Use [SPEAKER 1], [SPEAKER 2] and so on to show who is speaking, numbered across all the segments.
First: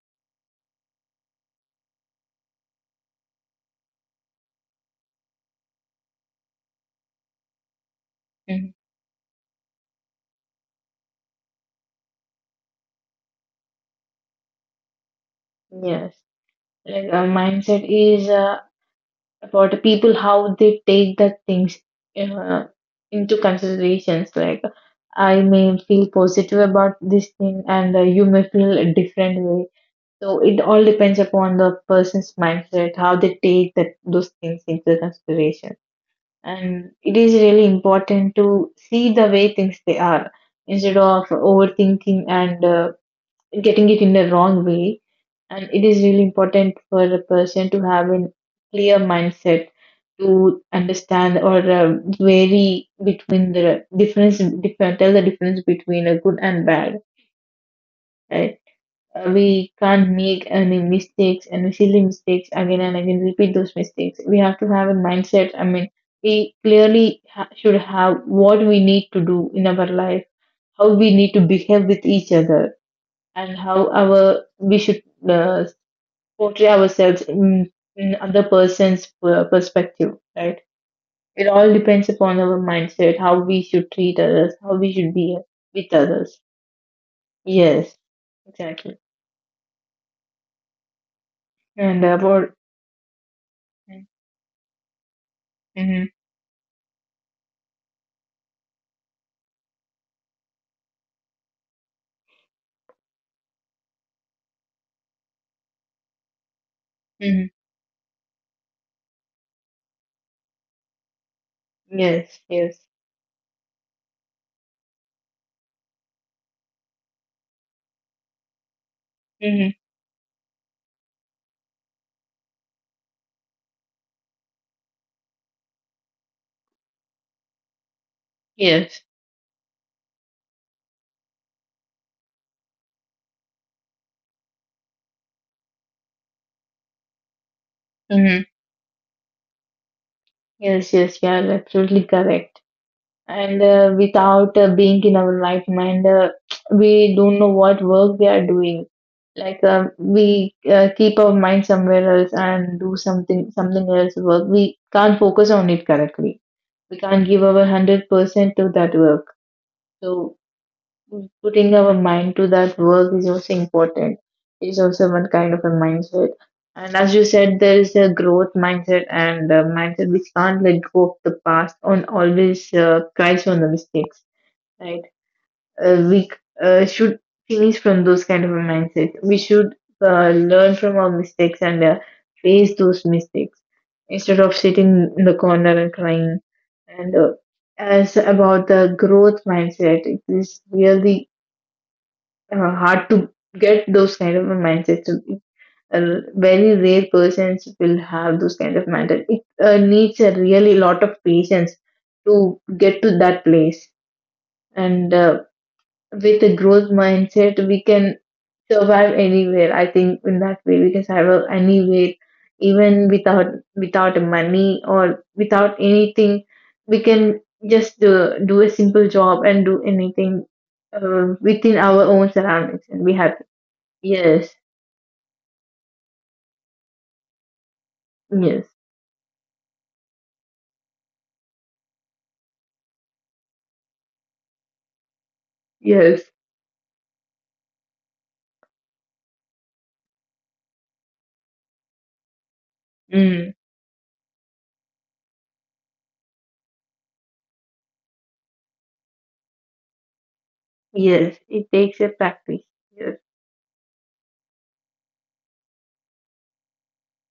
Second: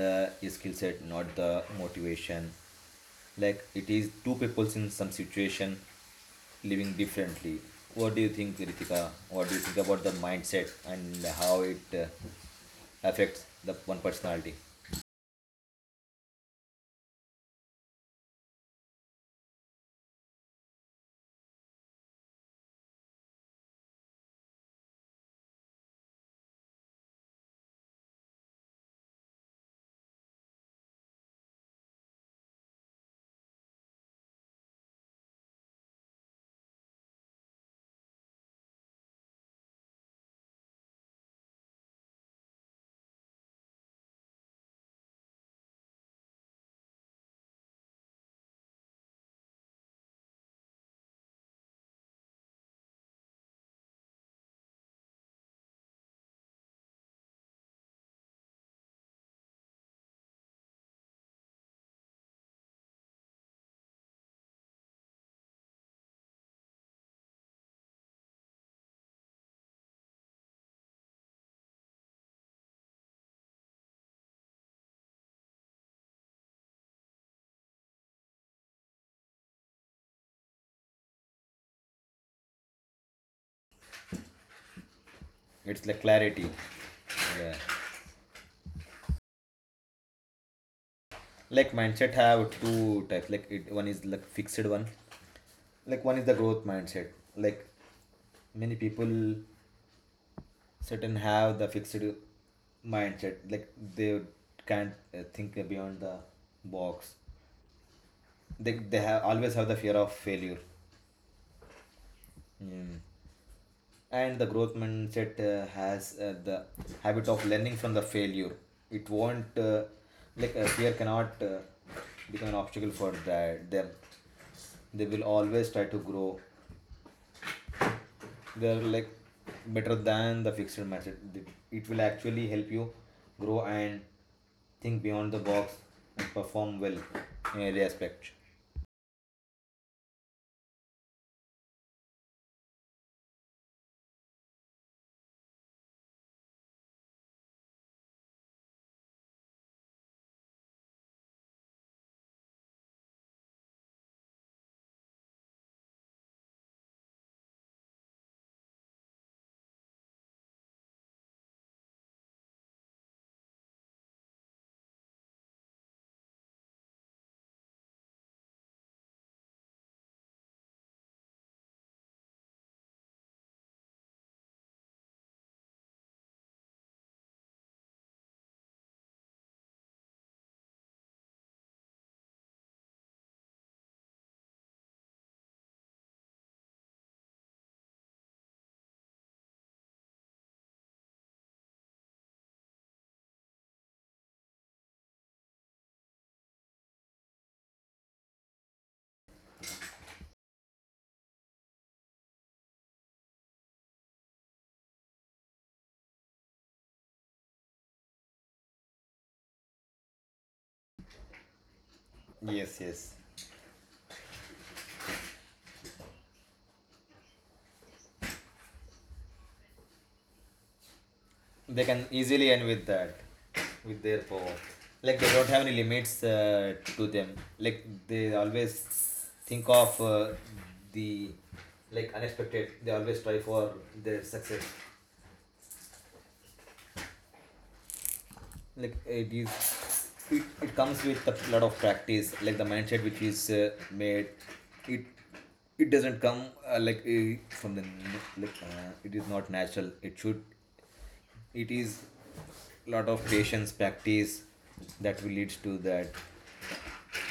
[SPEAKER 1] a skill set, not the motivation. Like, it is two peoples in some situation living differently. What do you think,
[SPEAKER 2] Mhm.
[SPEAKER 1] Ritika? What do you think about the mindset and how it affects the one personality?
[SPEAKER 2] Yes, like a mindset is about the people how they take the things uh, into considerations. Like I may feel positive about this thing, and you may feel a different way. So it all depends upon the person's mindset, how they take that those things into consideration. And it is really important to see the way things they are instead of overthinking and getting it in the wrong way. And it is really important for a person to have a clear mindset to understand or vary between the tell the difference between a good and bad, right? We can't make any mistakes and silly mistakes again and again, repeat those mistakes. We have to have a mindset. I mean, we clearly should have what we need to do in our life, how we need to behave with each other and how our we should uh, portray ourselves in other person's perspective, right? It all depends upon our mindset, how we should treat others, how we should be
[SPEAKER 1] It's
[SPEAKER 2] with
[SPEAKER 1] like
[SPEAKER 2] others.
[SPEAKER 1] clarity, yeah.
[SPEAKER 2] Yes, exactly.
[SPEAKER 1] Like
[SPEAKER 2] And
[SPEAKER 1] mindset have
[SPEAKER 2] about,
[SPEAKER 1] two types, like it one is like fixed one, like
[SPEAKER 2] mm-hmm,
[SPEAKER 1] one is the growth mindset. Like many people certain have the fixed mindset, like they can't think beyond the box.
[SPEAKER 2] hmm,
[SPEAKER 1] They have always have the fear of failure.
[SPEAKER 2] yes, yes,
[SPEAKER 1] mm. And the growth mindset has the habit of learning from the failure. It won't
[SPEAKER 2] mm-hmm,
[SPEAKER 1] like fear cannot become an obstacle for that them. They will always try to grow. They're
[SPEAKER 2] yes,
[SPEAKER 1] like better than the fixed match. It will actually help you grow and think beyond the box and perform well in every aspect.
[SPEAKER 2] mm-hmm. Yes, yes, yeah, absolutely correct. And without being in our right mind, we don't know what work we are doing. Like we keep our mind somewhere else and do something else work. We can't focus on it correctly. We can't give our 100% to that work. So putting our mind to that work is also important, is also one kind of a mindset. And as you said, there is a growth mindset and a mindset which can't let go of the past and always cries on the mistakes, right? We should finish from those kind of a mindset. We should learn from our mistakes and face those mistakes instead of sitting in the corner and crying. And as about the growth mindset, it is really hard to get those kind of a mindset. So, very rare persons will have those kind of mindset. It needs a really lot of patience to get to that place, and with a growth mindset, we can survive anywhere. I think in that way we can survive anywhere,
[SPEAKER 1] Yes,
[SPEAKER 2] even
[SPEAKER 1] yes.
[SPEAKER 2] without money or without anything. We can just do a simple job and do anything within
[SPEAKER 1] They
[SPEAKER 2] our
[SPEAKER 1] can
[SPEAKER 2] own
[SPEAKER 1] easily end
[SPEAKER 2] surroundings
[SPEAKER 1] with
[SPEAKER 2] and be
[SPEAKER 1] that,
[SPEAKER 2] happy.
[SPEAKER 1] with their
[SPEAKER 2] Yes,
[SPEAKER 1] power. Like they don't have any limits to them. Like they
[SPEAKER 2] yes,
[SPEAKER 1] always think of the like unexpected. They always try for their success.
[SPEAKER 2] yes,
[SPEAKER 1] Like it is it comes with a lot of practice, like the mindset which is
[SPEAKER 2] mm,
[SPEAKER 1] made. It it doesn't come like from the like it is not natural, it should.
[SPEAKER 2] yes. It
[SPEAKER 1] It is
[SPEAKER 2] takes a practice.
[SPEAKER 1] lot
[SPEAKER 2] Yes.
[SPEAKER 1] of patience practice that will lead to that.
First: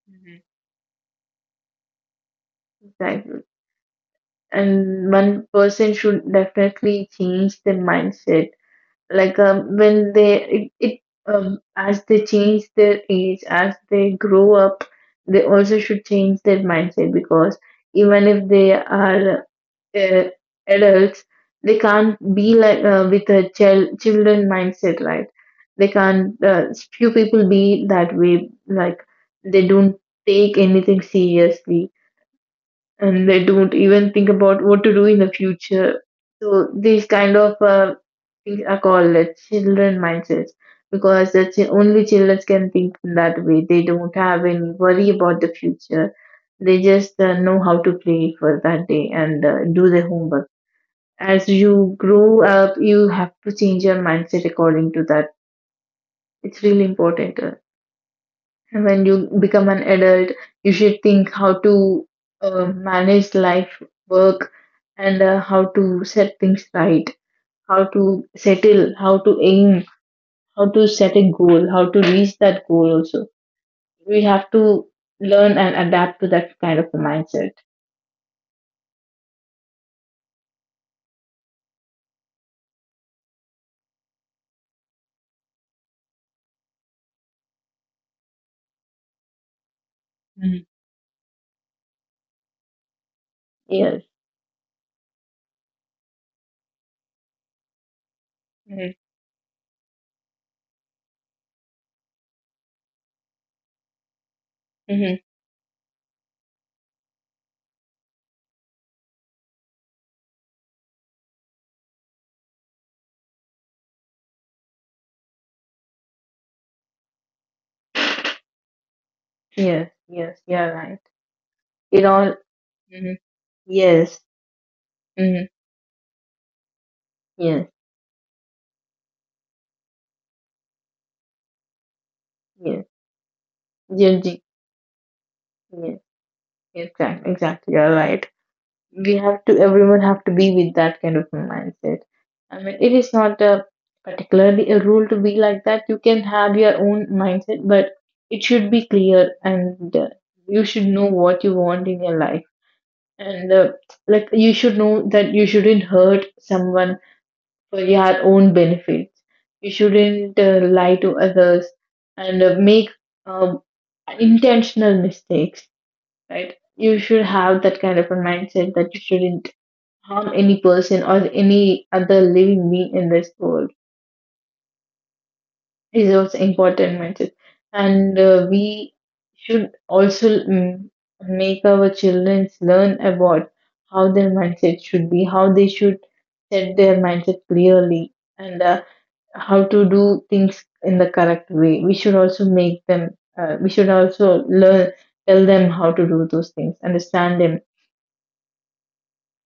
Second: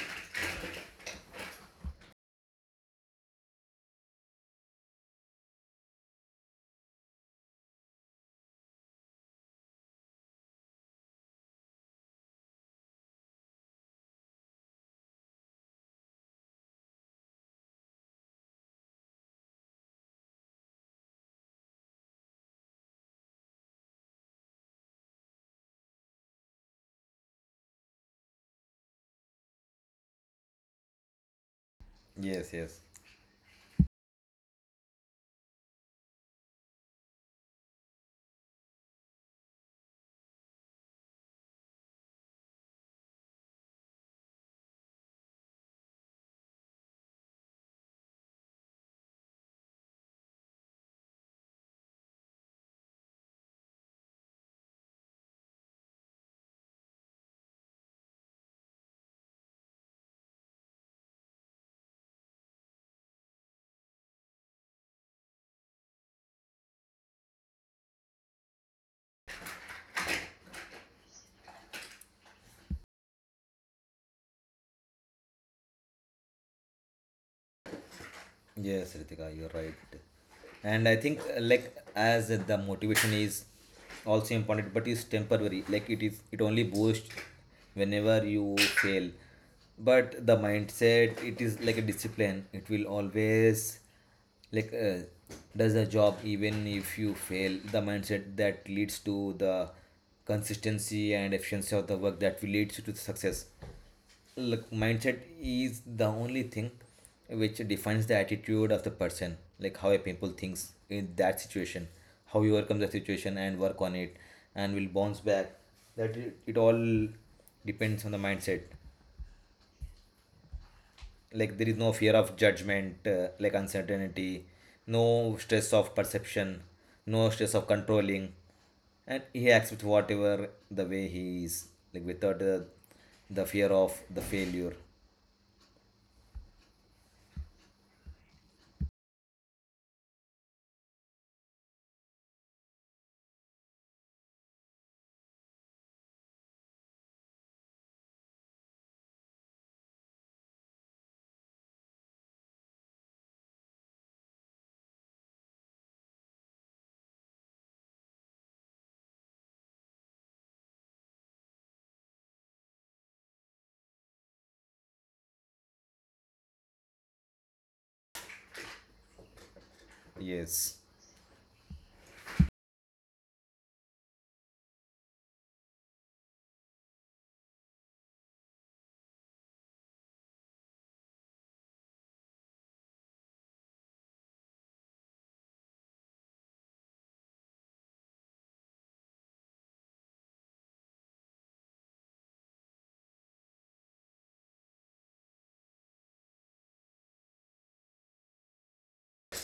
[SPEAKER 2] Hmm. Exactly. And one person should definitely change their mindset, like when they it, it as they change their age, as they grow up, they also should change their mindset because even if they are uh, adults, they can't be like with a children mindset, right? They can't few people be that way, like they don't take anything seriously,
[SPEAKER 1] Yes, yes.
[SPEAKER 2] and they don't even think about what to do in the future. So these kind of things are called the children mindsets because only children can think in that way. They don't have any worry about the future. They just know how to play for that day and do their homework. As you grow up, you have to change your mindset according to that. It's really important. When you become an adult, you should think how to manage life, work, and how to set things right, how to settle, how to aim, how to set a goal, how to reach that goal also. We have to learn and adapt to that kind of a mindset.
[SPEAKER 1] Yes, Ritika, you're right. And I think like as the motivation is also important, but it's temporary. It only boosts whenever you fail. But the
[SPEAKER 2] Mhm.
[SPEAKER 1] mindset, it is like a discipline. It will always
[SPEAKER 2] Yes.
[SPEAKER 1] like does the job even if you fail. The mindset that
[SPEAKER 2] Mm-hmm.
[SPEAKER 1] leads to the consistency and efficiency of the work that will lead to the success. Like
[SPEAKER 2] Mm-hmm.
[SPEAKER 1] mindset is the only thing which defines the attitude of the person, like how a people thinks in that situation, how you overcome the situation and work on it, and will bounce back. It all depends on the mindset.
[SPEAKER 2] Yes. Yes. You're right.
[SPEAKER 1] Like there is no
[SPEAKER 2] It
[SPEAKER 1] fear
[SPEAKER 2] all.
[SPEAKER 1] of judgment,
[SPEAKER 2] Hmm.
[SPEAKER 1] like
[SPEAKER 2] Yes.
[SPEAKER 1] uncertainty, no
[SPEAKER 2] Mm-hmm.
[SPEAKER 1] stress of perception, no stress of
[SPEAKER 2] Yes.
[SPEAKER 1] controlling, and he acts with whatever the way he is, like without
[SPEAKER 2] Yes.
[SPEAKER 1] the fear of
[SPEAKER 2] Yes.
[SPEAKER 1] the
[SPEAKER 2] Yes.
[SPEAKER 1] failure.
[SPEAKER 2] Yes. Exactly, exactly. You're right. We have to, everyone have to be with that kind of a mindset. I mean, it is not a particularly a rule to be like that. You can have your own mindset, but it should be clear and you should know what you want in your life, and like you should know that you shouldn't hurt someone for your own benefits. You shouldn't lie to others and make um, intentional mistakes, right? You should have that kind of a mindset that you shouldn't harm any
[SPEAKER 1] Yes.
[SPEAKER 2] person or any other living being in this world is also important mindset. And we should also, mm, make our children learn about how their mindset should be, how they should set their mindset clearly, and how to do things in the correct way. We should also make them we should also learn, tell them how to do those things, understand them.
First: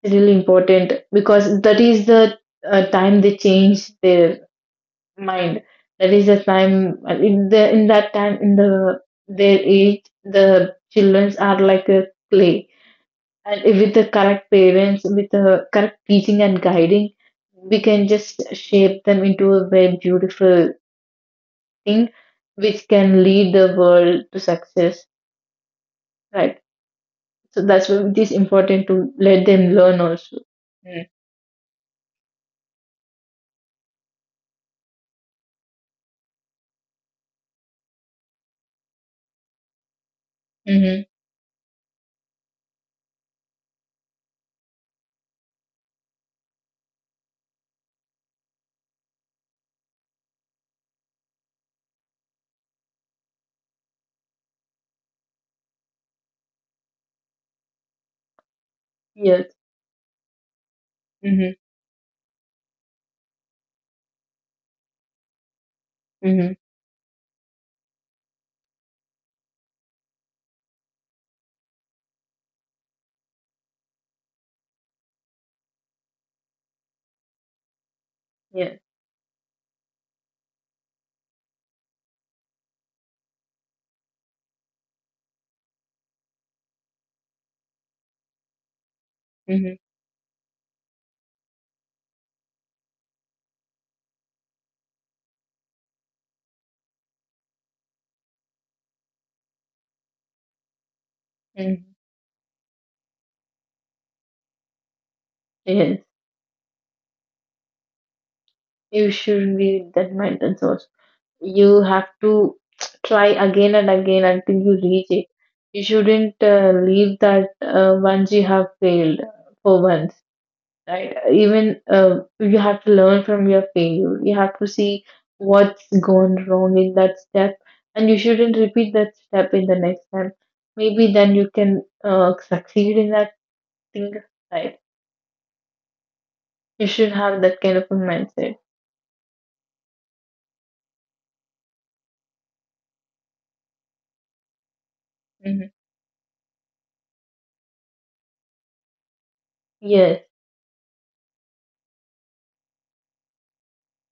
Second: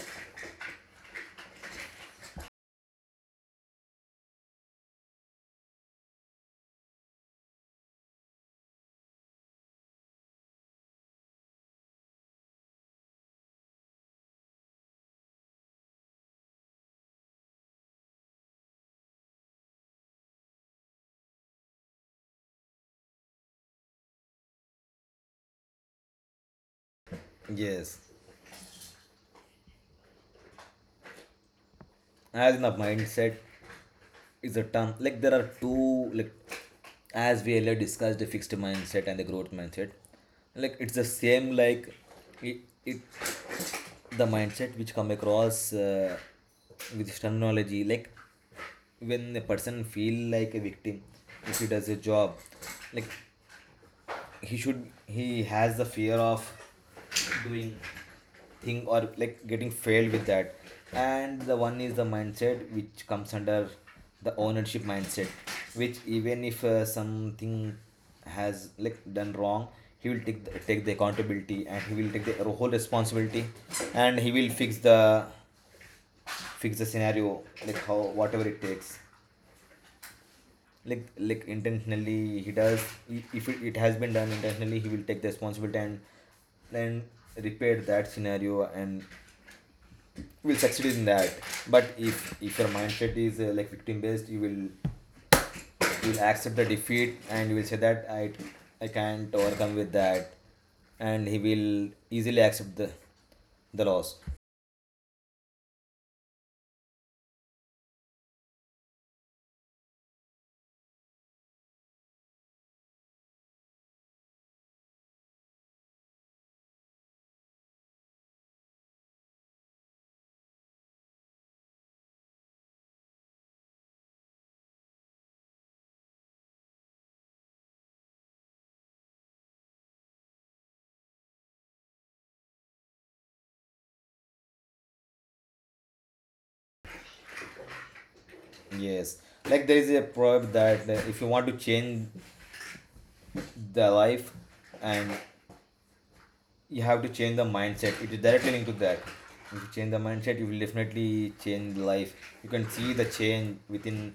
[SPEAKER 2] Really important, because that is the time they change their mind. That is the time in the in that time in the their age, the childrens are like a clay, and if with the correct parents, with the correct teaching and guiding, we can just shape them into a very beautiful thing, which can lead the world to success. Right. So that's
[SPEAKER 1] Yes,
[SPEAKER 2] why it is important to let them learn also. Mm-hmm.
[SPEAKER 1] as in the mindset is a term, like there are two, like as we earlier discussed, the fixed mindset and the growth mindset. Like it's
[SPEAKER 2] Mm-hmm.
[SPEAKER 1] the same, like it, it the mindset which come across with this terminology, like when a person feel like a victim, if he does a job, like he has the fear of doing thing or like
[SPEAKER 2] Yes.
[SPEAKER 1] getting failed with that. And the
[SPEAKER 2] Mm-hmm.
[SPEAKER 1] one is the mindset which comes under the ownership mindset, which even
[SPEAKER 2] Mm-hmm.
[SPEAKER 1] if something has like done wrong, he will take the accountability, and he will take the whole responsibility and he will fix the scenario, like how whatever it
[SPEAKER 2] Yeah.
[SPEAKER 1] takes. Like intentionally he does, I- if it has been done intentionally, he will take the responsibility and and repair that scenario and
[SPEAKER 2] Mm-hmm.
[SPEAKER 1] will succeed in that. But if your mindset is like victim based, you will, you will accept the defeat, and you will say that I can't overcome with that, and he will
[SPEAKER 2] Hmm.
[SPEAKER 1] easily accept the loss.
[SPEAKER 2] Yes. You shouldn't be that mental source. You have to try again and again until you reach it. You shouldn't leave that once you have failed for once, right? Even you have to learn from your failure. You have to see what's gone wrong in that step, and you shouldn't repeat that step in the next time. Maybe then you can succeed in that thing, right? You should have that kind of a mindset.
[SPEAKER 1] Yes. Like there is a proverb that if you want to change the life and
[SPEAKER 2] Mm-hmm.
[SPEAKER 1] you have to change the mindset. It is directly linked to that. If you change the
[SPEAKER 2] Yes.
[SPEAKER 1] mindset, you will definitely change life. You can see the change within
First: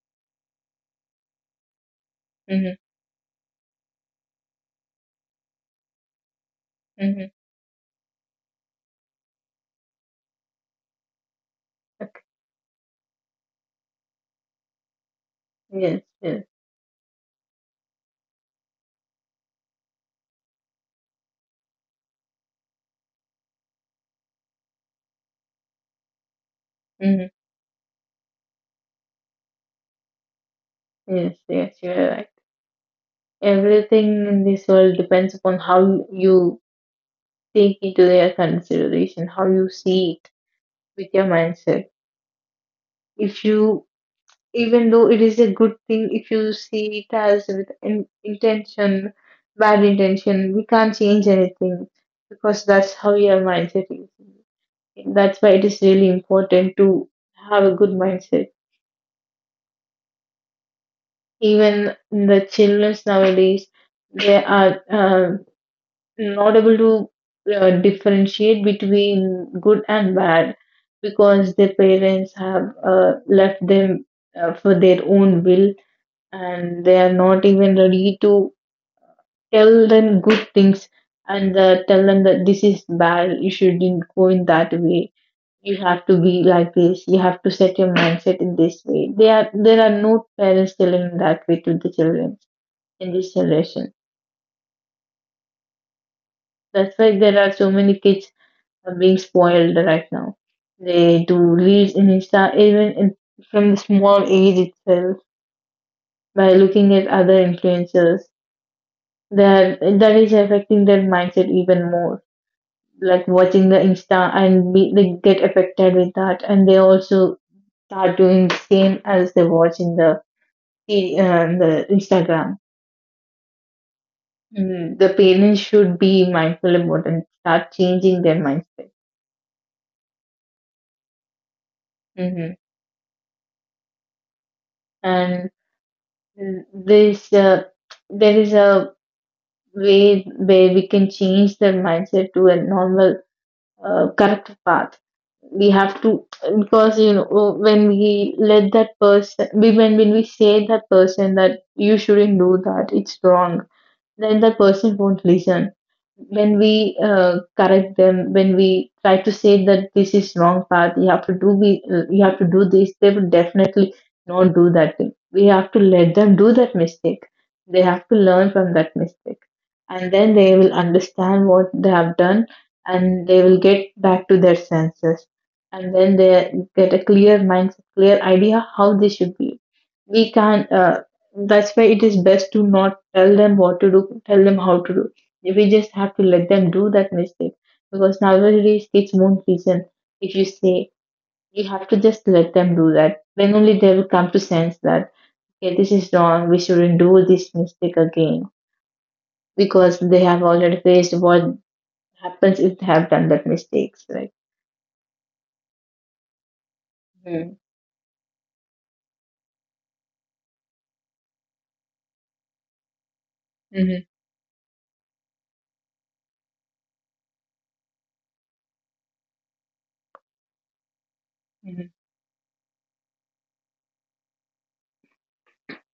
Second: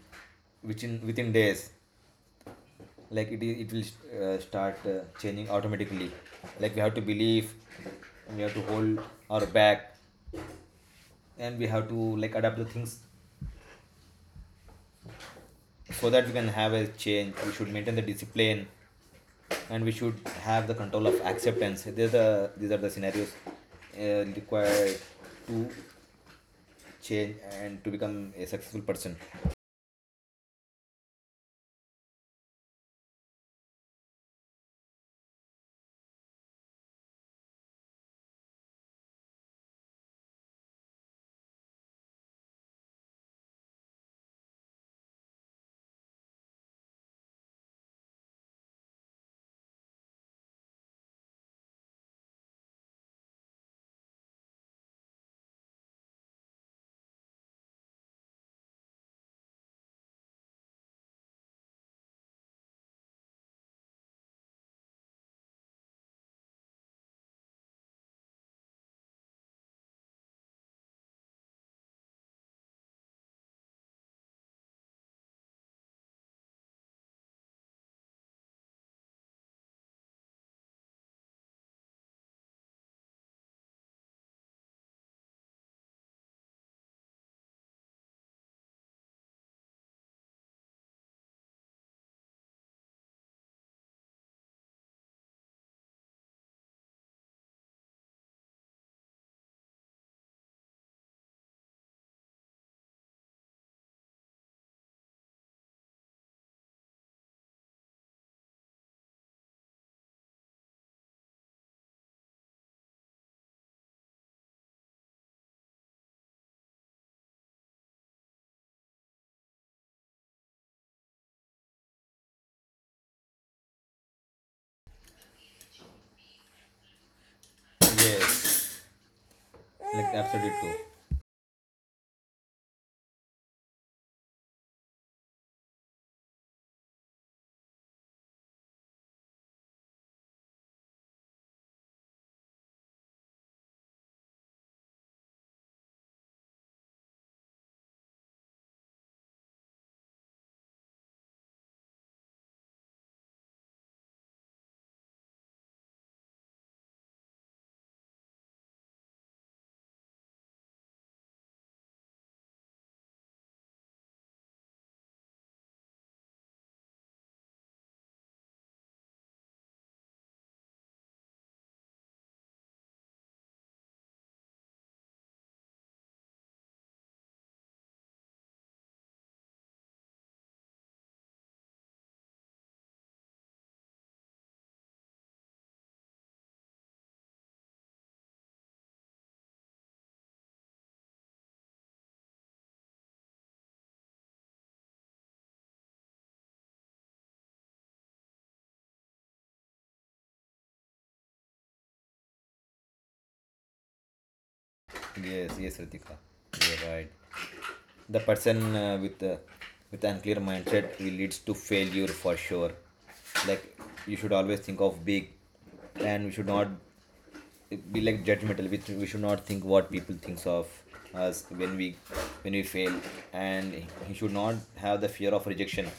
[SPEAKER 1] within within days.
[SPEAKER 2] Mhm.
[SPEAKER 1] Like it will start changing automatically. Like we have to
[SPEAKER 2] Mhm.
[SPEAKER 1] believe, we have to hold our back, and we have to
[SPEAKER 2] Okay.
[SPEAKER 1] like adapt the things,
[SPEAKER 2] Yes.
[SPEAKER 1] so that we
[SPEAKER 2] Yes.
[SPEAKER 1] can have a change. We should maintain the discipline, and we should have the control of acceptance. These are the scenarios required to
[SPEAKER 2] Mhm.
[SPEAKER 1] change and to become a successful person.
[SPEAKER 2] Yes. Yes. You're right. Everything in this world depends upon how you take into their consideration, how you see it with your mindset. If you, even though it is a good thing, if you see it as with intention, bad intention, we can't change anything because that's how your mindset is. That's why it is really important to have a good mindset. Even the childrens nowadays, they are not able to differentiate between good and bad because their parents have left them for their own will, and they are not even ready to tell them good things and tell them that this is bad, you shouldn't go in that way, you have to be like this, you have to set your mindset in this way. They are There are no parents telling that way to the children in this generation. That's why there are so many kids are being spoiled right now. They do reels in Insta, even from the small age itself, by looking at other influencers. That is affecting their mindset even more. Like watching the Insta and they get affected with that, and they also start doing the same as they watch in the Instagram. Mm, the parents should be mindful about and start changing their
[SPEAKER 1] Yes.
[SPEAKER 2] mindset.
[SPEAKER 1] Like absolutely true.
[SPEAKER 2] Hmm. And This There's a, there is a way where we can change their mindset to a normal, correct path. We have to, because you know, when we let that person, we when we say that person that you shouldn't do that, it's wrong, then that person won't listen. When we correct them, when we try to say that this is wrong path, you have to you have to do this, they will definitely not do that thing. We have to let them do that mistake. They have to learn from that mistake, and then they will understand what they have done, and they will get back to their senses, and then they get a clear mindset, clear idea how they should be. We can. That's why it is best to not tell them what to do, tell them how to do. We just have to let them do that mistake because nowadays kids won't listen if you say. You have to just let them do that. Then only they will come to sense that okay, this is wrong, we shouldn't do this mistake again because they have already faced what happens if they have done that mistakes, right?
[SPEAKER 1] Yes, yes, Ritika. You're right.
[SPEAKER 2] Mm.
[SPEAKER 1] The person with an unclear mindset will leads to failure for sure. Like
[SPEAKER 2] Hmm.
[SPEAKER 1] you should always think of big, and we should not be like judgmental. We should not think what people thinks of us
[SPEAKER 2] Hmm.
[SPEAKER 1] when we fail, and he should not have the fear of rejection.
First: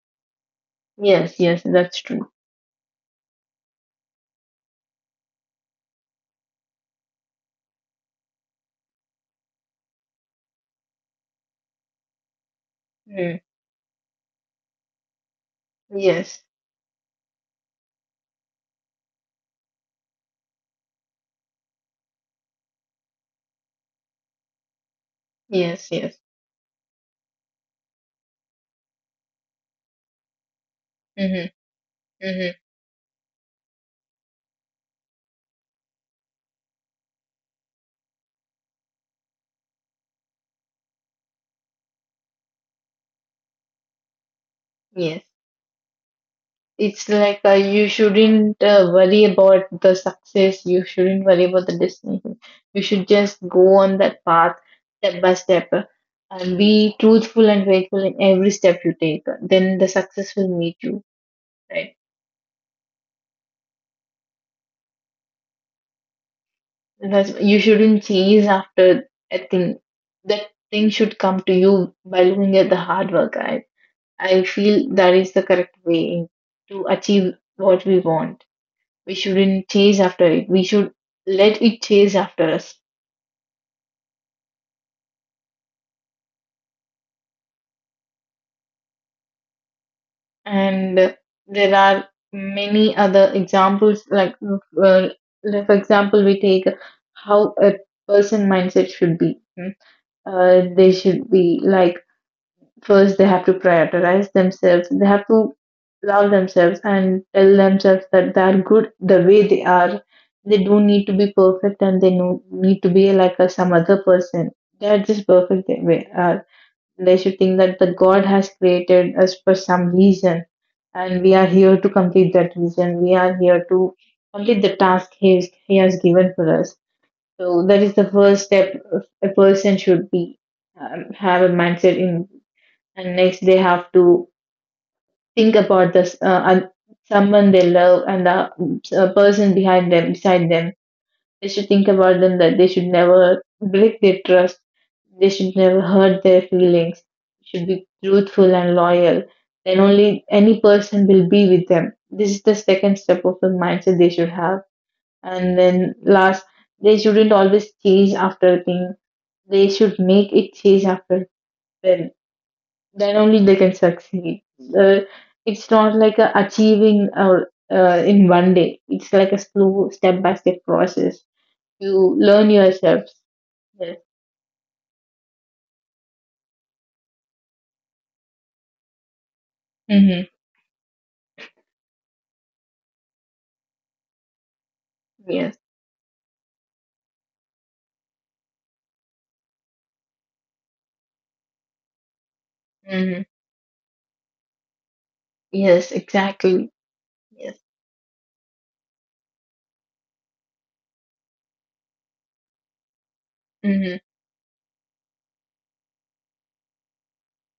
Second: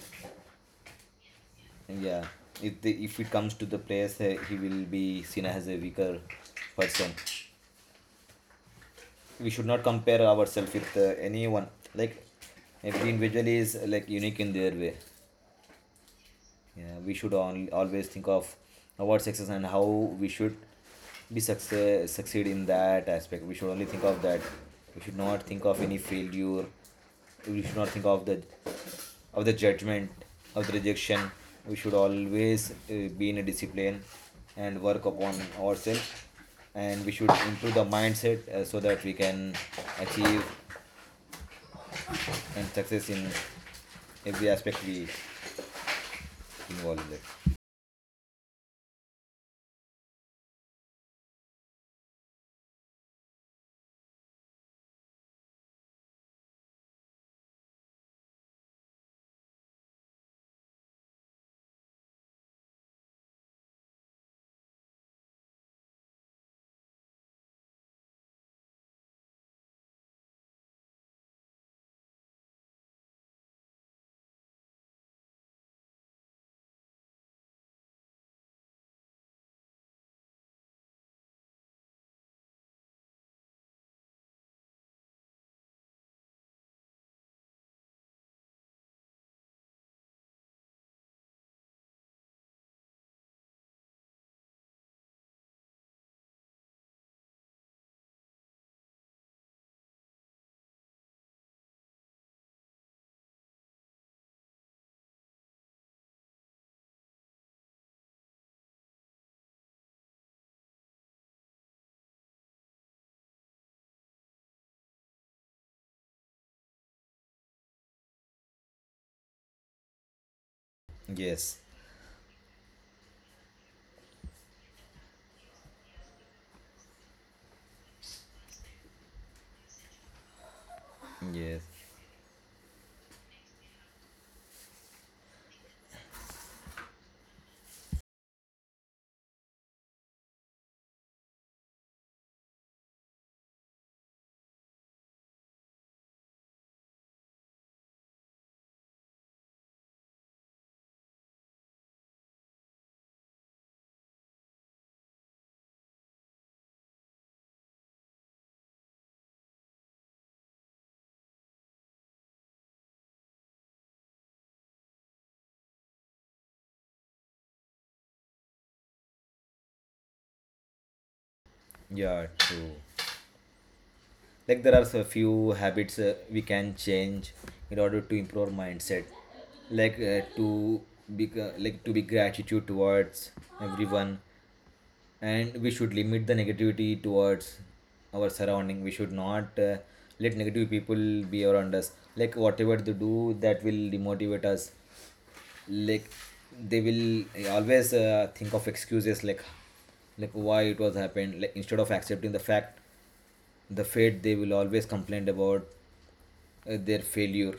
[SPEAKER 2] Yes, yes, that's
[SPEAKER 1] Yeah,
[SPEAKER 2] true.
[SPEAKER 1] if if it comes to the players, he will be seen as a weaker person. We should not compare ourselves with anyone. Like every
[SPEAKER 2] Mm.
[SPEAKER 1] individual is like unique in their way.
[SPEAKER 2] Yes,
[SPEAKER 1] Yeah, we should always think of our success and how we should be success succeed in that aspect. We should only think of that. We should not think of
[SPEAKER 2] yes,
[SPEAKER 1] any
[SPEAKER 2] yes.
[SPEAKER 1] failure. We should not think of the judgment, of the rejection.
[SPEAKER 2] Mm-hmm.
[SPEAKER 1] We should
[SPEAKER 2] Mm-hmm.
[SPEAKER 1] always be in a discipline and work upon ourselves, and we should improve the mindset so that we can achieve and success in every aspect we
[SPEAKER 2] Yes.
[SPEAKER 1] involve
[SPEAKER 2] It's
[SPEAKER 1] in it.
[SPEAKER 2] like you shouldn't worry about the success, you shouldn't worry about the destination. You should just go on that path step by step, and be truthful and faithful in every step you take. Then the success will meet you, right? That's, you shouldn't chase after a thing. That thing should come to you by looking at the hard work. I feel that is the correct way to achieve what we want. We shouldn't chase after it, we should let it chase after us. And there are many other examples, uh, like, for example, we take how a person mindset should be, mm. They should be like, first they have to prioritize themselves, they have to love themselves and tell themselves that they are good the way they are. They don't need to be perfect and they no need to be like a, some other person. They are just perfect the way they are. They should think that the God has created us for some reason, and we are
[SPEAKER 1] Yes,
[SPEAKER 2] here to complete that reason. We are here to complete the task he has given for us. So that is the first step a person should be, have a
[SPEAKER 1] yes,
[SPEAKER 2] mindset in, and next they have to think about this and someone they love and the person behind them beside them. They should think about them, that they should never break their trust. They should never hurt their feelings. Should be truthful and loyal. Then only any person will be with them. This is the second step of the mindset they should have. And then last, they shouldn't always chase after things. They should make it chase after them. Then only they can succeed. Uh, it's not like a achieving or in one day. It's like a slow step by step process. You
[SPEAKER 1] yeah,
[SPEAKER 2] learn
[SPEAKER 1] true.
[SPEAKER 2] yourself. Yes.
[SPEAKER 1] Like there are a few habits we can change in order to improve our mindset, like
[SPEAKER 2] Mm-hmm.
[SPEAKER 1] to be like to be gratitude towards everyone,
[SPEAKER 2] Yes.
[SPEAKER 1] and we should limit the negativity towards our surrounding. We should not let negative people be around us, like whatever they
[SPEAKER 2] Mm-hmm.
[SPEAKER 1] do that will demotivate us.
[SPEAKER 2] Yes.
[SPEAKER 1] Like
[SPEAKER 2] Exactly.
[SPEAKER 1] they will
[SPEAKER 2] Yes.
[SPEAKER 1] always think of excuses, like why it was happened, like instead of accepting the
[SPEAKER 2] Mm-hmm.
[SPEAKER 1] fate. They will always complain about their failure,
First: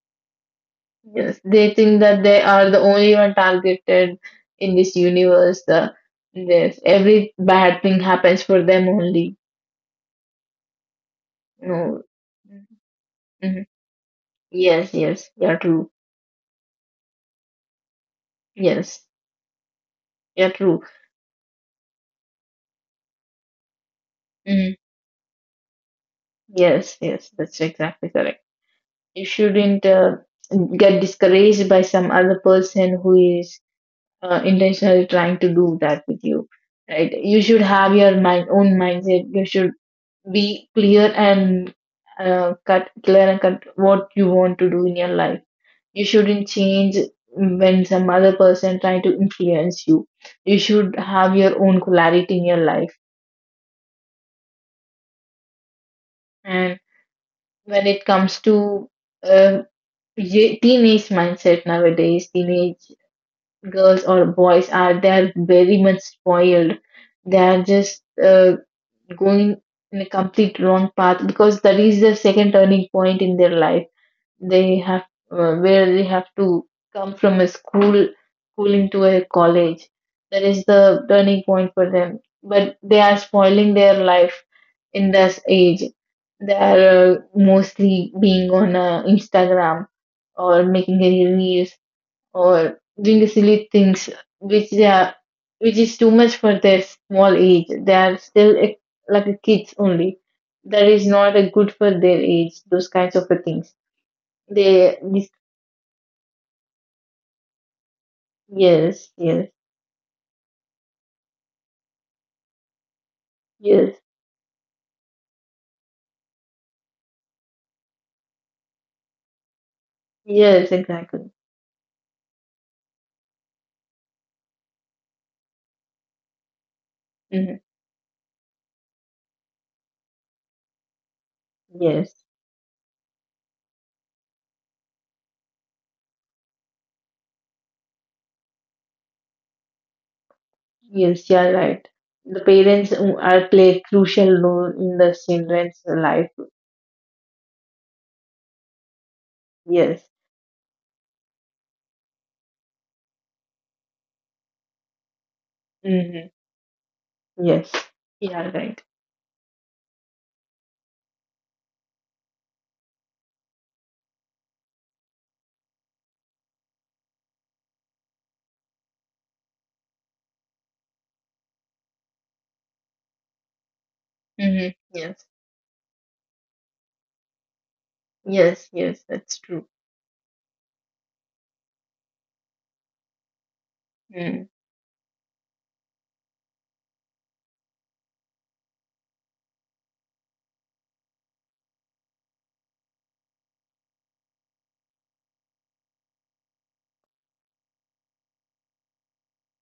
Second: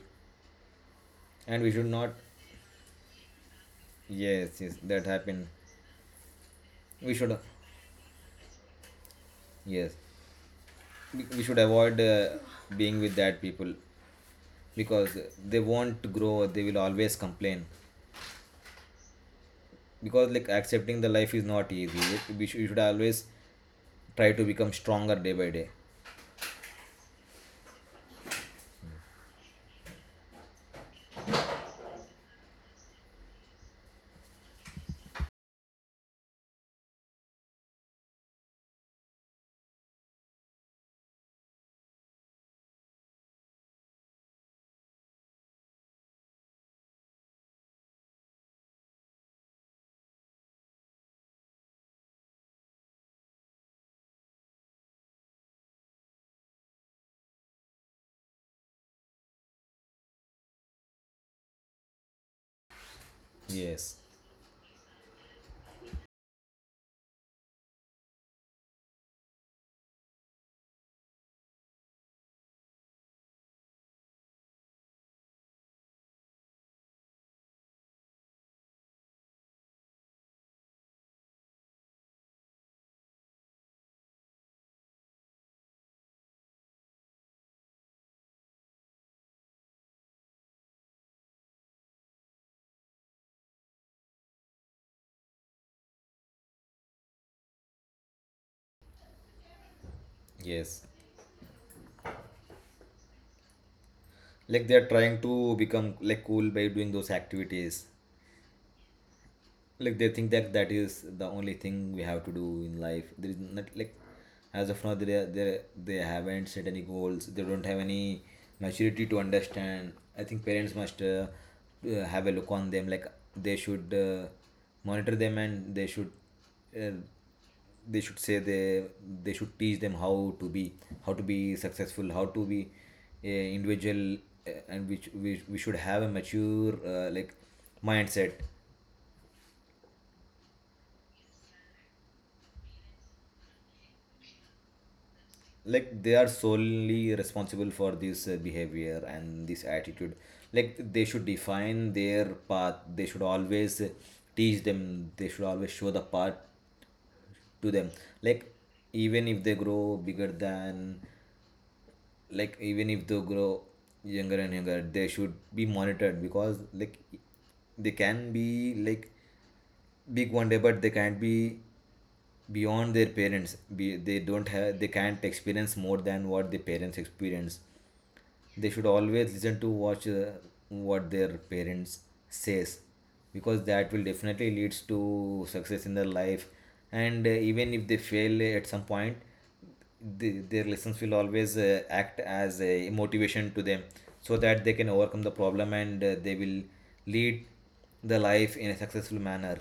[SPEAKER 2] Yes,
[SPEAKER 1] and we
[SPEAKER 2] they
[SPEAKER 1] should
[SPEAKER 2] think
[SPEAKER 1] not.
[SPEAKER 2] that they are the only one targeted
[SPEAKER 1] Yes,
[SPEAKER 2] in
[SPEAKER 1] yes,
[SPEAKER 2] this
[SPEAKER 1] that happened.
[SPEAKER 2] universe. The This
[SPEAKER 1] We
[SPEAKER 2] every
[SPEAKER 1] should,
[SPEAKER 2] bad thing happens for them only.
[SPEAKER 1] yes, we should avoid
[SPEAKER 2] No.
[SPEAKER 1] being with that
[SPEAKER 2] Mm-hmm.
[SPEAKER 1] people,
[SPEAKER 2] Yes,
[SPEAKER 1] because
[SPEAKER 2] yes, you're
[SPEAKER 1] they
[SPEAKER 2] true.
[SPEAKER 1] won't grow, they will always complain.
[SPEAKER 2] Yes,
[SPEAKER 1] Because
[SPEAKER 2] you're
[SPEAKER 1] like
[SPEAKER 2] true.
[SPEAKER 1] accepting the life is not easy, we should always try to
[SPEAKER 2] Mm-hmm.
[SPEAKER 1] become stronger day by day.
[SPEAKER 2] Yes, yes, that's exactly correct. You shouldn't get discouraged by some other person who is intentionally trying to do that with you, right? You should have your mind own mindset, you should be clear and, cut clear and cut what you want to do in your life. You shouldn't change when some other person trying to influence you. You should have your own clarity in your life. And when it comes to, uh, teenage mindset, nowadays teenage
[SPEAKER 1] Yes,
[SPEAKER 2] girls or boys are, they're very much spoiled. They are just going in a complete wrong path, because that is the second turning point in their life. They have, where they have to come from a school into a college. That is the turning point for them. But they are spoiling their life in this age. They are mostly being on Instagram, or making any reels, or doing silly things which they are, which is too much for their small age. They are still a, like a kids only. That
[SPEAKER 1] yes.
[SPEAKER 2] is not a good for their age. Those kinds of a things.
[SPEAKER 1] Like they are
[SPEAKER 2] They
[SPEAKER 1] trying
[SPEAKER 2] this
[SPEAKER 1] to become like cool by doing those activities.
[SPEAKER 2] yes, yes.
[SPEAKER 1] Like they think that that is the only thing we have to do in life. There is not like,
[SPEAKER 2] Yes,
[SPEAKER 1] as of now they haven't set any goals. They don't have any maturity to understand. I think
[SPEAKER 2] yes,
[SPEAKER 1] parents must
[SPEAKER 2] exactly.
[SPEAKER 1] have a look on them, like they should monitor them, and uh,
[SPEAKER 2] Hmm.
[SPEAKER 1] they should say they should teach them how to be, how to be successful,
[SPEAKER 2] Yes,
[SPEAKER 1] how to be a individual, and which we should have a mature like mindset.
[SPEAKER 2] yes, you are right. The parents who are play crucial role in the children's
[SPEAKER 1] Like they are
[SPEAKER 2] life.
[SPEAKER 1] solely responsible for this behavior and this
[SPEAKER 2] Yes.
[SPEAKER 1] attitude. Like they should define their path, they should always teach them, they should always show the
[SPEAKER 2] Hmm.
[SPEAKER 1] path
[SPEAKER 2] Yes.
[SPEAKER 1] to them.
[SPEAKER 2] You are
[SPEAKER 1] Like
[SPEAKER 2] right.
[SPEAKER 1] even if they grow bigger than even if they grow younger and younger, they should be monitored, because like they can be like big one day, but they can't be beyond their parents. They don't
[SPEAKER 2] Hmm.
[SPEAKER 1] have they can't
[SPEAKER 2] Yes.
[SPEAKER 1] experience more than what the parents experience.
[SPEAKER 2] Yes.
[SPEAKER 1] They should
[SPEAKER 2] Yes.
[SPEAKER 1] always
[SPEAKER 2] That's
[SPEAKER 1] listen
[SPEAKER 2] true.
[SPEAKER 1] to watch what their parents says, because that will
[SPEAKER 2] Mm-hmm.
[SPEAKER 1] definitely leads to success in their life. And even if they fail at some point, their lessons will always act as a motivation to them, so that they can overcome the problem, and they will lead the life in a successful manner.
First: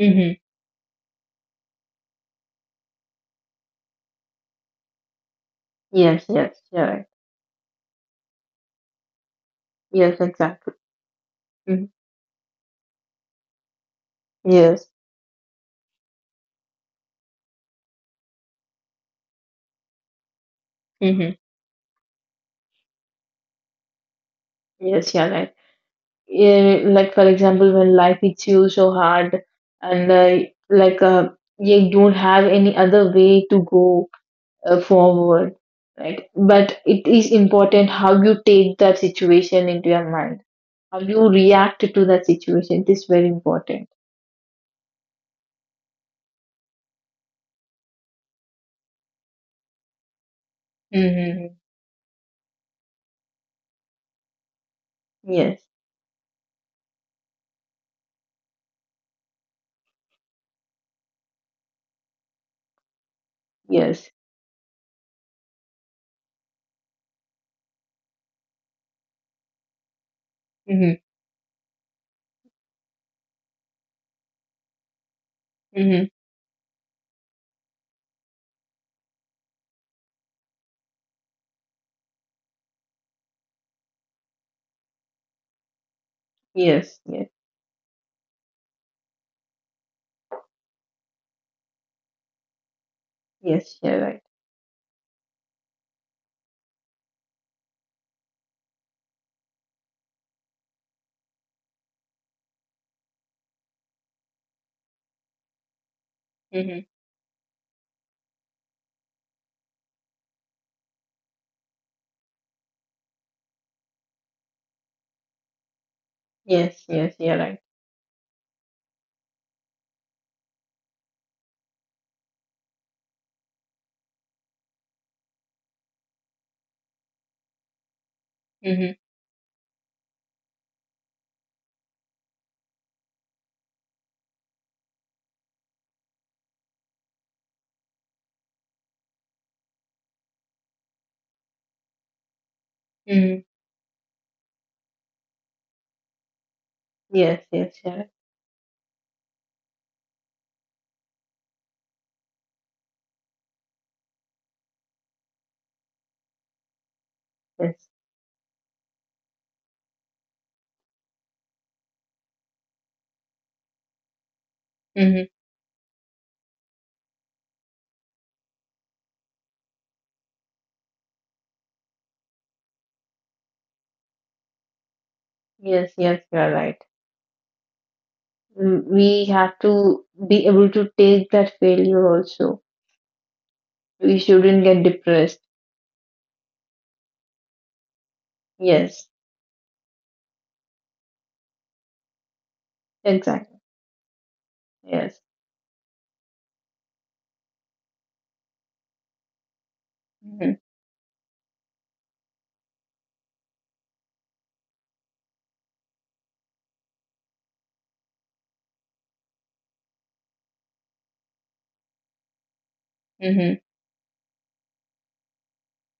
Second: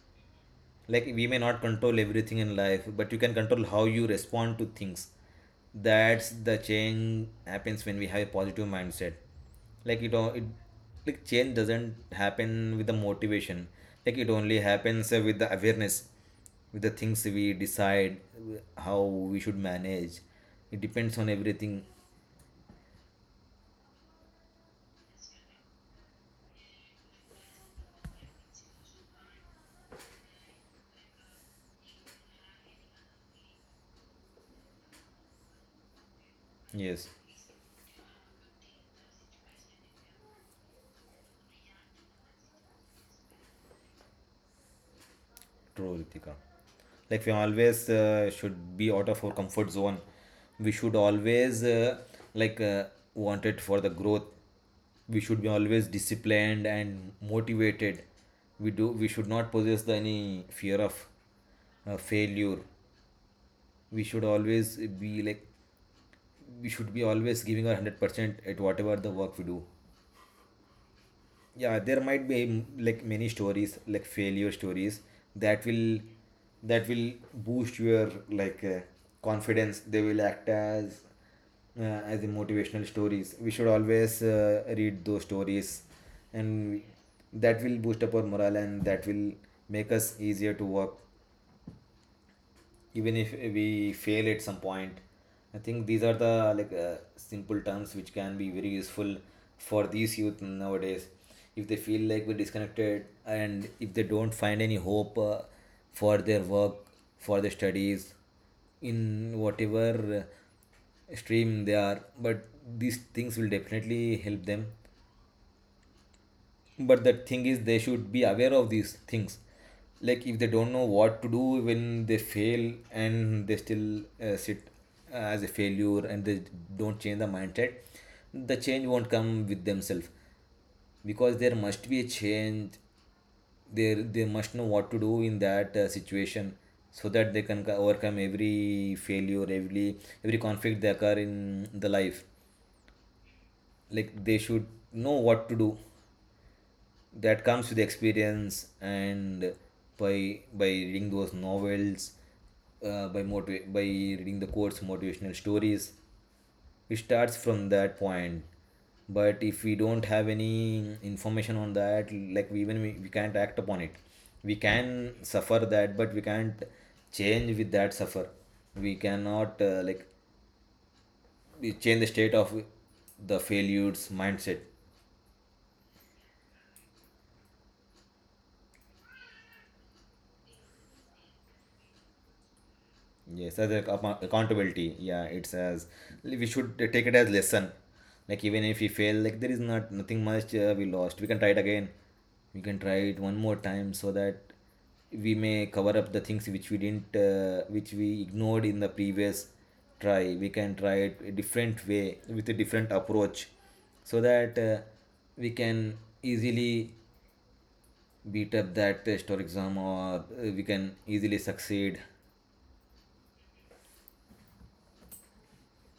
[SPEAKER 2] Mm-hmm.
[SPEAKER 1] Like we may not control everything in life, but you can control how you respond to things.
[SPEAKER 2] Yes,
[SPEAKER 1] That's the
[SPEAKER 2] yes, you're right.
[SPEAKER 1] change happens when we have a positive mindset. Like you
[SPEAKER 2] Yes,
[SPEAKER 1] know it.
[SPEAKER 2] exactly.
[SPEAKER 1] Like change
[SPEAKER 2] Mhm.
[SPEAKER 1] doesn't happen with the motivation. Like it only
[SPEAKER 2] Yes.
[SPEAKER 1] happens with the awareness, with the things we decide how we should manage. It depends on
[SPEAKER 2] Hmm.
[SPEAKER 1] everything.
[SPEAKER 2] Yes, you're right. Yeah, like for example, when life hits you so hard, and you don't have any other way to go forward, right? But
[SPEAKER 1] Yes.
[SPEAKER 2] it is important how you take that situation into your mind, how you react to that situation. It is very important.
[SPEAKER 1] True, Ritika. Like we always should be out of our comfort zone. We should
[SPEAKER 2] Hmm.
[SPEAKER 1] always like want it for the growth. We should be
[SPEAKER 2] Yes,
[SPEAKER 1] always disciplined and motivated. We do. We should not possess the any fear of failure. We
[SPEAKER 2] yes.
[SPEAKER 1] should always be like. We should be always giving our 100% at whatever the work we do.
[SPEAKER 2] Hmm.
[SPEAKER 1] Yeah, there might be like many stories, like failure stories that will
[SPEAKER 2] Hmm.
[SPEAKER 1] that will boost your confidence. They will act as a motivational stories. We should always read those stories, and
[SPEAKER 2] Yes, yes,
[SPEAKER 1] that will boost up our morale and that will make us easier to work even if
[SPEAKER 2] yes.
[SPEAKER 1] we
[SPEAKER 2] You're right.
[SPEAKER 1] fail at some point. I think these are the simple terms which can be very useful for these youth nowadays, if they feel like we're disconnected and if they don't find any hope for their work,
[SPEAKER 2] Hmm.
[SPEAKER 1] for their studies, in whatever stream they are. But these things will definitely help them.
[SPEAKER 2] Yes,
[SPEAKER 1] But the
[SPEAKER 2] yes. You're
[SPEAKER 1] thing
[SPEAKER 2] right.
[SPEAKER 1] is, they should be aware of these things. Like if they don't know what to do when they fail and they still sit as a failure, and they don't change the mindset, the change
[SPEAKER 2] Mhm.
[SPEAKER 1] won't come with themselves. Because there must be a change, they must know what to do in that situation, so that they can overcome every failure, every conflict they occur in the life.
[SPEAKER 2] Mhm.
[SPEAKER 1] Like they should know what to do. That
[SPEAKER 2] Yes,
[SPEAKER 1] comes
[SPEAKER 2] yes,
[SPEAKER 1] with
[SPEAKER 2] yeah,
[SPEAKER 1] experience, and by reading those novels, by reading the quotes, motivational stories. It starts from
[SPEAKER 2] yes.
[SPEAKER 1] that point. But if we don't have any information on that, like we, even we can't act upon it. We can
[SPEAKER 2] Mhm.
[SPEAKER 1] suffer that, but we can't change with that suffer. We cannot like, we change the state of the failure's mindset.
[SPEAKER 2] Yes, yes, you are right. Mm, we have to be able to take that failure also.
[SPEAKER 1] Yes, as a
[SPEAKER 2] We shouldn't get
[SPEAKER 1] accountability. Yeah,
[SPEAKER 2] depressed.
[SPEAKER 1] it's as we should take it as lesson. Like even if we
[SPEAKER 2] Yes,
[SPEAKER 1] fail, like there is not nothing much we lost. We can try it again. We can try it one more
[SPEAKER 2] exactly.
[SPEAKER 1] time, so that
[SPEAKER 2] Yes.
[SPEAKER 1] we may cover up the things which we didn't, which we ignored in the previous try. We
[SPEAKER 2] Mm-hmm.
[SPEAKER 1] can try it a different way with a different approach, so that we can easily beat up that test or exam, or we can easily succeed.
[SPEAKER 2] Mm-hmm.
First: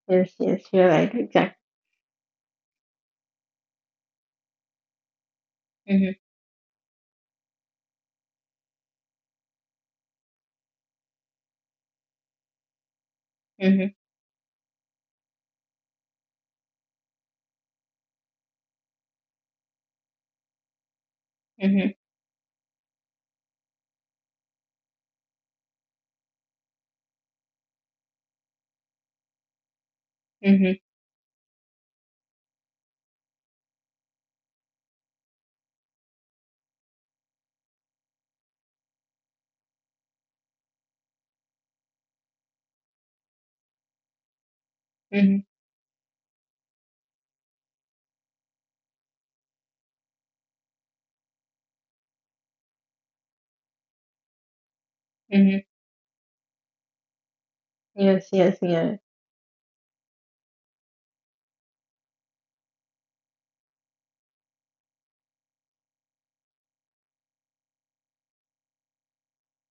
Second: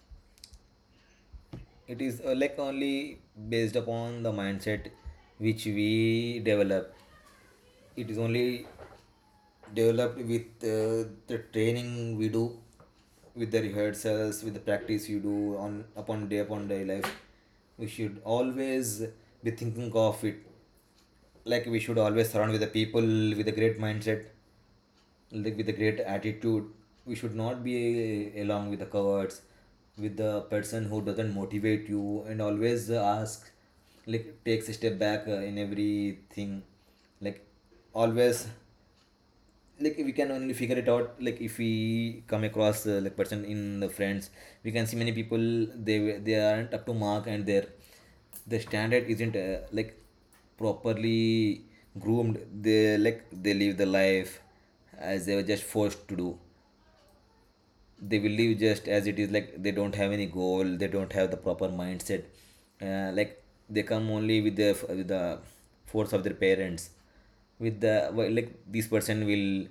[SPEAKER 2] Yes, yes, you're right. Exactly.
[SPEAKER 1] It is like only based upon the mindset which
[SPEAKER 2] Mm-hmm.
[SPEAKER 1] we develop. It is only developed with the training we do, with the
[SPEAKER 2] Mm-hmm.
[SPEAKER 1] rehearsals, with the practice you do on upon day life. We should always be thinking of it. Like we
[SPEAKER 2] Mm-hmm.
[SPEAKER 1] should always surround with the people with a great mindset, like with a great attitude. We should not be along with the cowards, with the
[SPEAKER 2] Mm-hmm.
[SPEAKER 1] person who doesn't motivate you and always ask, like takes a step back in everything. Like always, like we can only figure it out, like if we come across like person in the friends, we can see many
[SPEAKER 2] Mm-hmm.
[SPEAKER 1] people. They aren't up to mark, and their standard isn't like properly groomed. They like they live the life as they were
[SPEAKER 2] Mm-hmm.
[SPEAKER 1] just forced to do. They
[SPEAKER 2] Yes,
[SPEAKER 1] will
[SPEAKER 2] yes,
[SPEAKER 1] live just
[SPEAKER 2] yeah.
[SPEAKER 1] as it is. Like they don't have any goal, they don't have the proper mindset, like they come only with the force of their parents. With the, well, like this person will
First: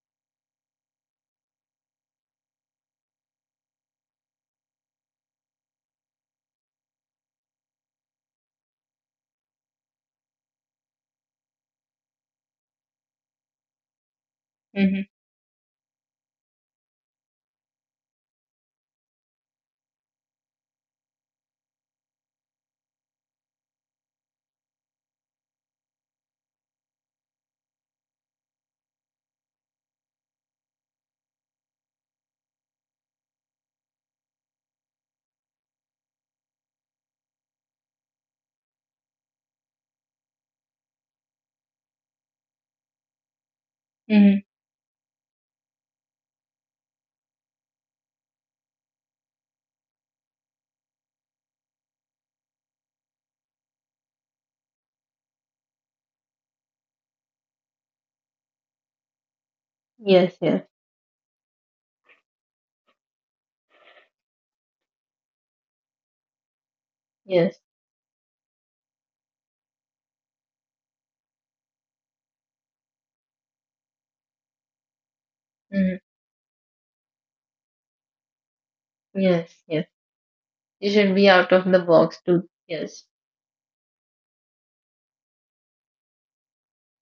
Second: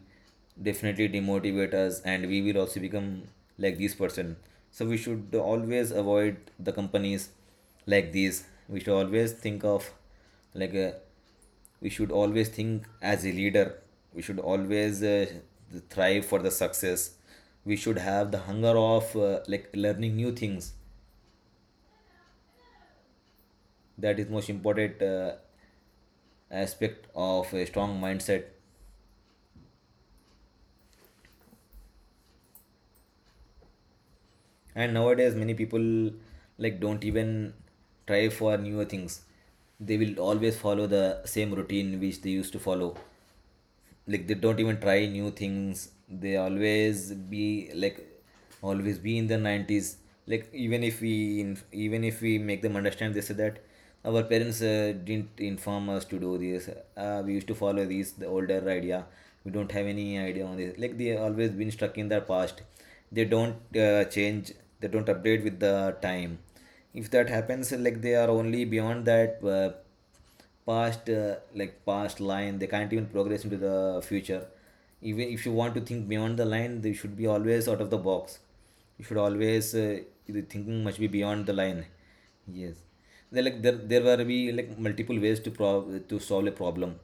[SPEAKER 1] definitely demotivate us, and we will also become like this person. So we should always avoid the companies like these. We should always think of like a, we should always think as a leader. We should always
[SPEAKER 2] Mm-hmm.
[SPEAKER 1] thrive for the success. We should have the hunger of like learning new things. That is most important aspect of a strong mindset. And nowadays many people like don't even try for newer things. They will always follow the same routine which they used to follow. Like they
[SPEAKER 2] Mm-hmm.
[SPEAKER 1] don't even try new things. They always be like always be in the 90s. Like even if we, even if we make them understand, they say that our parents didn't inform us to do this. We used to follow these, the older idea. We don't have any
[SPEAKER 2] Yes,
[SPEAKER 1] idea on
[SPEAKER 2] yes,
[SPEAKER 1] this. Like they always been stuck in their past. They don't change, they don't update with the time. If that
[SPEAKER 2] yes.
[SPEAKER 1] happens, like they are only beyond that past, like past line. They can't even progress into the future. Even if you want to
[SPEAKER 2] Mm-hmm.
[SPEAKER 1] think beyond the line, they should be always out of the box. You should
[SPEAKER 2] Yes,
[SPEAKER 1] always
[SPEAKER 2] yes.
[SPEAKER 1] the thinking
[SPEAKER 2] You
[SPEAKER 1] must be
[SPEAKER 2] should be
[SPEAKER 1] beyond the
[SPEAKER 2] out of the
[SPEAKER 1] line.
[SPEAKER 2] box too.
[SPEAKER 1] Yes,
[SPEAKER 2] Yes.
[SPEAKER 1] they like there were be like multiple ways to prob to solve a problem.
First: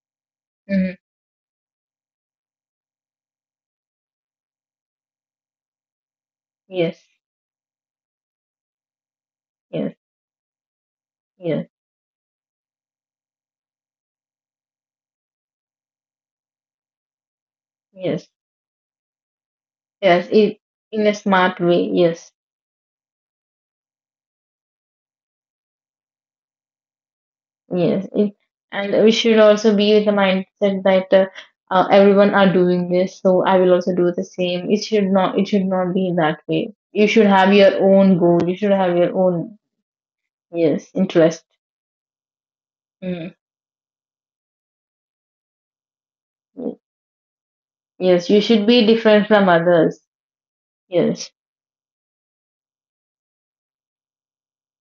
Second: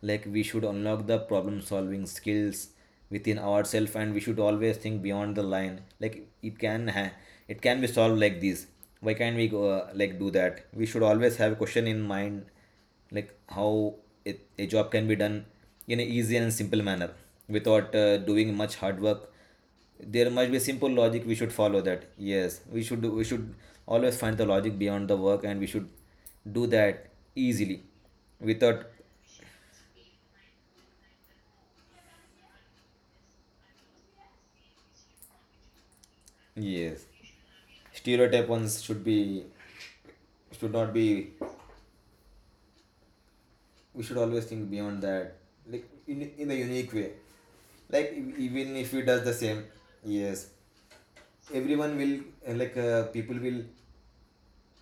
[SPEAKER 1] Like we should
[SPEAKER 2] Mm-hmm.
[SPEAKER 1] unlock the problem solving skills within ourselves, and we should always think beyond the line. Like it
[SPEAKER 2] Yes,
[SPEAKER 1] it can be solved like this. Why can't we go
[SPEAKER 2] yes,
[SPEAKER 1] like do that? We should always have a
[SPEAKER 2] yes.
[SPEAKER 1] question in mind. Like how it, a job can be done in an easy and simple manner without
[SPEAKER 2] Yes,
[SPEAKER 1] doing much hard work.
[SPEAKER 2] yes,
[SPEAKER 1] There must be
[SPEAKER 2] it,
[SPEAKER 1] simple
[SPEAKER 2] in a
[SPEAKER 1] logic, we should
[SPEAKER 2] smart
[SPEAKER 1] follow
[SPEAKER 2] way.
[SPEAKER 1] that.
[SPEAKER 2] Yes,
[SPEAKER 1] Yes, we should do, we should always find the logic beyond the work, and we should do that easily
[SPEAKER 2] yes. It,
[SPEAKER 1] without.
[SPEAKER 2] and we should also be with the mindset that everyone are doing this, so I will also do the same. It should not. It should not be that way.
[SPEAKER 1] Yes.
[SPEAKER 2] You should have your own goal.
[SPEAKER 1] Stereotype
[SPEAKER 2] You should
[SPEAKER 1] ones
[SPEAKER 2] have
[SPEAKER 1] should
[SPEAKER 2] your
[SPEAKER 1] be,
[SPEAKER 2] own,
[SPEAKER 1] should
[SPEAKER 2] yes,
[SPEAKER 1] not be.
[SPEAKER 2] interest. Mm.
[SPEAKER 1] We should always think beyond that. Like in a unique way. Like
[SPEAKER 2] Yes, you should
[SPEAKER 1] even
[SPEAKER 2] be
[SPEAKER 1] if he does
[SPEAKER 2] different
[SPEAKER 1] the
[SPEAKER 2] from
[SPEAKER 1] same,
[SPEAKER 2] others.
[SPEAKER 1] yes.
[SPEAKER 2] Yes.
[SPEAKER 1] Everyone will people will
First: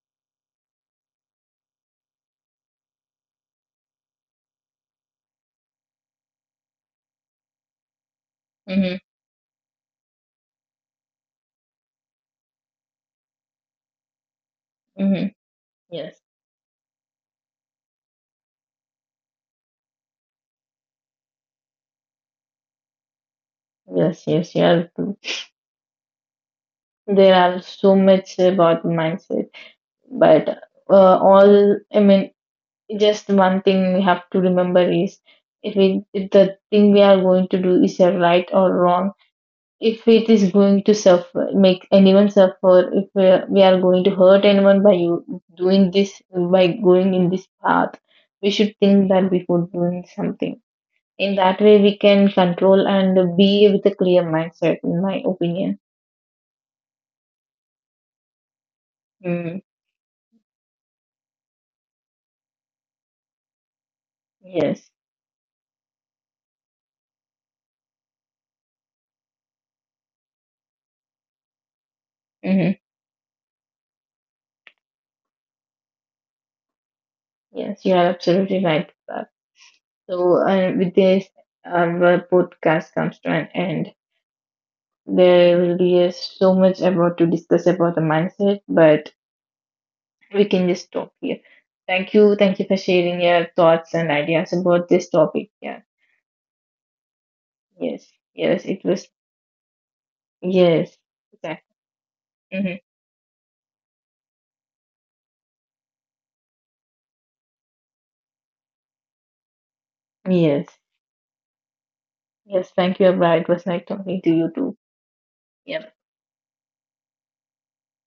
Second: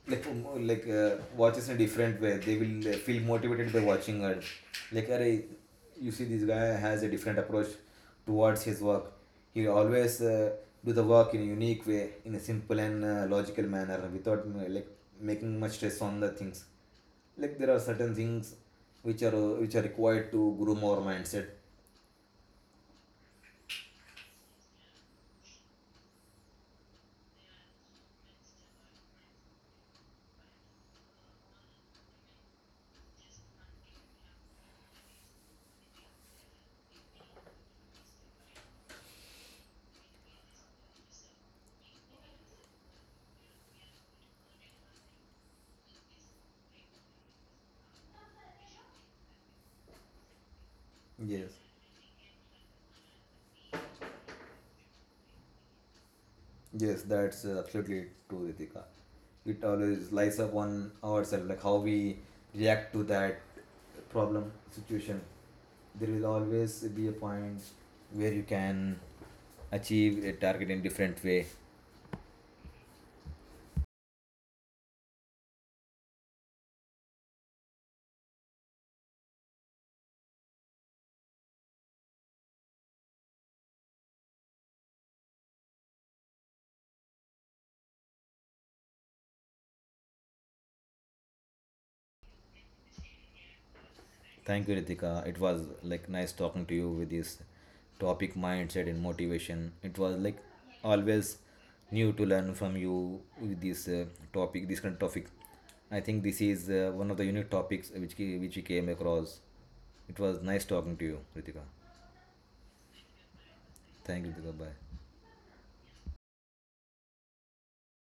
[SPEAKER 1] watches in a different way. They will feel motivated by watching her. Like, "Arey, you see, this guy has a different approach towards his
[SPEAKER 2] Mm-hmm.
[SPEAKER 1] work. He always do the work in a unique way, in a simple and logical manner, without like
[SPEAKER 2] Mm-hmm.
[SPEAKER 1] making much stress
[SPEAKER 2] Yes.
[SPEAKER 1] on the things. Like there are certain things which are required to groom our mindset.
[SPEAKER 2] Yes. Yes. You are true. There are so much about mindset, but all I mean, just one thing we have to remember is, if the thing we are going to do is a right or wrong, if it is going to suffer make anyone suffer, if we are going to hurt anyone by you doing this, by going in this path, we should think that before doing something. In
[SPEAKER 1] Yes.
[SPEAKER 2] that way we can control and be with a clear mindset, in my opinion.
[SPEAKER 1] Yes, that's absolutely true, Ritika.
[SPEAKER 2] Mm,
[SPEAKER 1] It always lies up on ourselves, like how we react to that problem
[SPEAKER 2] yes.
[SPEAKER 1] situation. There will always be a point where you can achieve a target in different way.
[SPEAKER 2] Hmm, yes, you are absolutely right. So, with this, our podcast comes to an end. There will be so much about to discuss about the mindset, but we can just stop here. Thank you for sharing your thoughts and ideas
[SPEAKER 1] Thank you,
[SPEAKER 2] about this
[SPEAKER 1] Ritika. It
[SPEAKER 2] topic.
[SPEAKER 1] was
[SPEAKER 2] Yeah,
[SPEAKER 1] like nice talking to you with this
[SPEAKER 2] yes,
[SPEAKER 1] topic
[SPEAKER 2] yes, it
[SPEAKER 1] mindset and
[SPEAKER 2] was,
[SPEAKER 1] motivation. It was like
[SPEAKER 2] yes,
[SPEAKER 1] always
[SPEAKER 2] exactly.
[SPEAKER 1] new to learn
[SPEAKER 2] Hmm.
[SPEAKER 1] from you with this topic, this kind of topic. I think this is one of the unique topics which which we came across. It was nice
[SPEAKER 2] Yes,
[SPEAKER 1] talking to you, Ritika.
[SPEAKER 2] yes. Thank you, Abra. It was nice talking
[SPEAKER 1] Thank
[SPEAKER 2] to
[SPEAKER 1] you,
[SPEAKER 2] you
[SPEAKER 1] Ritika.
[SPEAKER 2] too.
[SPEAKER 1] Bye.
[SPEAKER 2] Yeah.